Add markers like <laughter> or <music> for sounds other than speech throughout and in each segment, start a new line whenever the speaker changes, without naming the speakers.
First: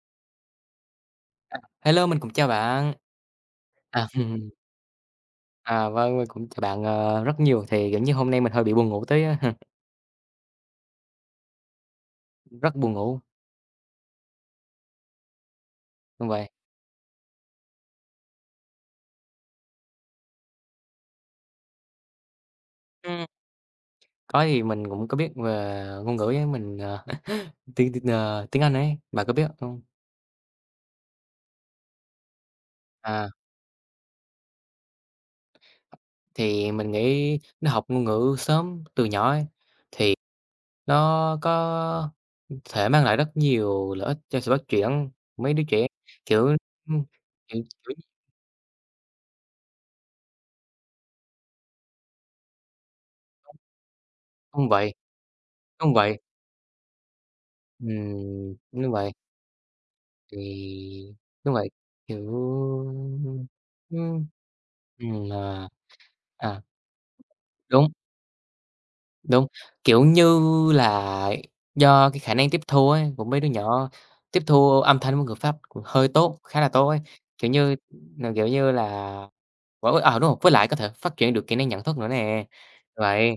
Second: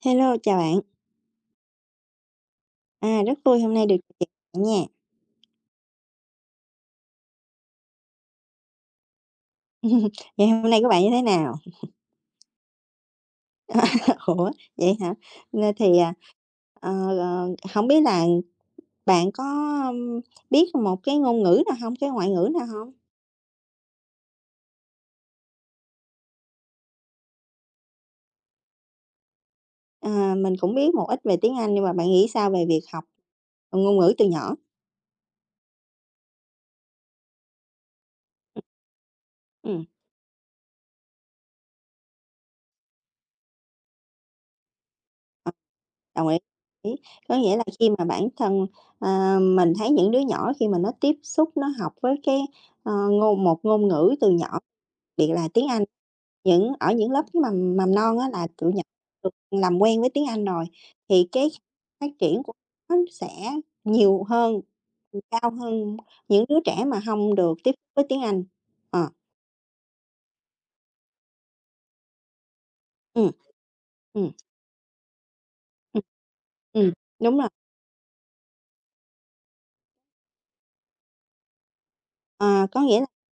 Hello, chào bạn!
Hello, mình cũng chào bạn!
À, rất vui hôm nay được
Ờ.
<unintelligible>
<chuckles>
bạn nha!
À, vâng, mình cũng chào bạn, ờ, rất nhiều. Thì, kiểu như, hôm nay mình hơi bị buồn ngủ tí á. <chuckles>
<chuckles> Ngày hôm nay của bạn như thế nào?
Rất buồn ngủ!
<laughs> Ủa, vậy hả? Ơ, thì à,
Đúng vậy.
ờ, ờ, hổng biết là bạn có biết một cái ngôn ngữ nào hông, cái ngoại ngữ nào hông?
Ừm. Có, thì mình cũng có biết về ngôn ngữ ấy. Mình, ờ <chuckles> tiếng tiếng, ờ, tiếng Anh ấy, bạn có biết không?
À, mình cũng biết một ít về tiếng Anh, nhưng mà bạn nghĩ sao về việc học,
À!
ờ, ngôn ngữ từ nhỏ?
Thì mình nghĩ nó học ngôn ngữ sớm từ nhỏ ấy
Ừm.
thì nó có thể mang lại rất nhiều lợi ích cho sự phát triển,
Ờ.
mấy đứa trẻ,
Đồng ý
kiểu ừm,
ý. Có nghĩa
ừm
là khi
<unintelligible>
mà bản thân, à, mình thấy những đứa nhỏ khi mà nó tiếp xúc, nó học với cái, ờ, ngôn một ngôn ngữ từ nhỏ
Đúng vậy.
biệt là tiếng Anh
Đúng vậy.
những ở những lớp mầm mầm non á là
Ừm.
tụi nh
Đúng vậy.
được làm quen với tiếng Anh rồi
Thì
thì cái
đúng vậy.
phát
Kiểu
triển của nó sẽ nhiều
ừm.
hơn, <unintelligible>
Ừm,
cao
à.
hơn những đứa
À!
trẻ mà hông được tiếp
Đúng.
với tiếng Anh. Ờ.
Đúng. Kiểu như là do cái khả năng tiếp thu ấy của
Ừm,
mấy đứa nhỏ,
ừm.
tiếp thu âm thanh với ngữ pháp cũng
Ừm.
hơi tốt, khá là tốt
Ừm.
ấy.
Đúng rồi.
Kiểu như n kiểu như là <unintelligible> ờ, đúng không? Với lại có thể phát triển được kỹ năng nhận thức nữa nè.
À, có nghĩa l à,
Vậy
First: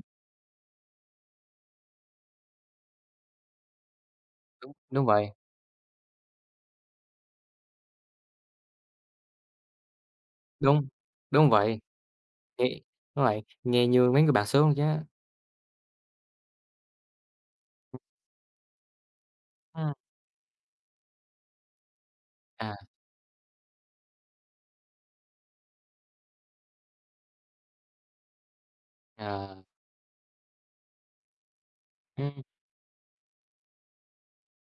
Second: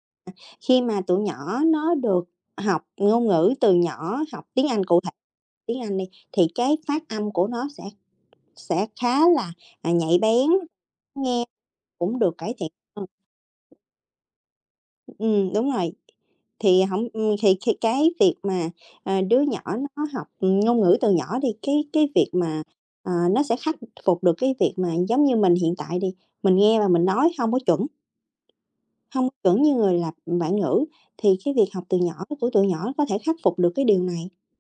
khi mà tụi nhỏ nó được học ngôn ngữ từ nhỏ, học tiếng
Đúng,
Anh, cụ
đúng
thể
vậy.
tiếng Anh đi, thì cái phát âm của nó sẽ sẽ khá là, à, nhạy bén,
Đúng,
nghe
đúng vậy.
cũng được cải thiện
Nghe
hơn.
đúng vậy, nghe như mấy người bản xứ luôn, yeah.
Ừm, đúng rồi. Thì hổng ừm, thì khi cái việc mà, ờ, đứa nhỏ
Ừm.
nó học, ừm, ngôn ngữ từ nhỏ đi, cái cái việc mà,
À.
à, nó sẽ khắc phục được cái việc mà giống như mình hiện tại đi, mình nghe và mình nói hông có chuẩn hông
Ờ.
chuẩn như người là bản ngữ. Thì cái việc học từ nhỏ của
Ừm.
tụi tụi nhỏ có thể khắc phục được cái điều này.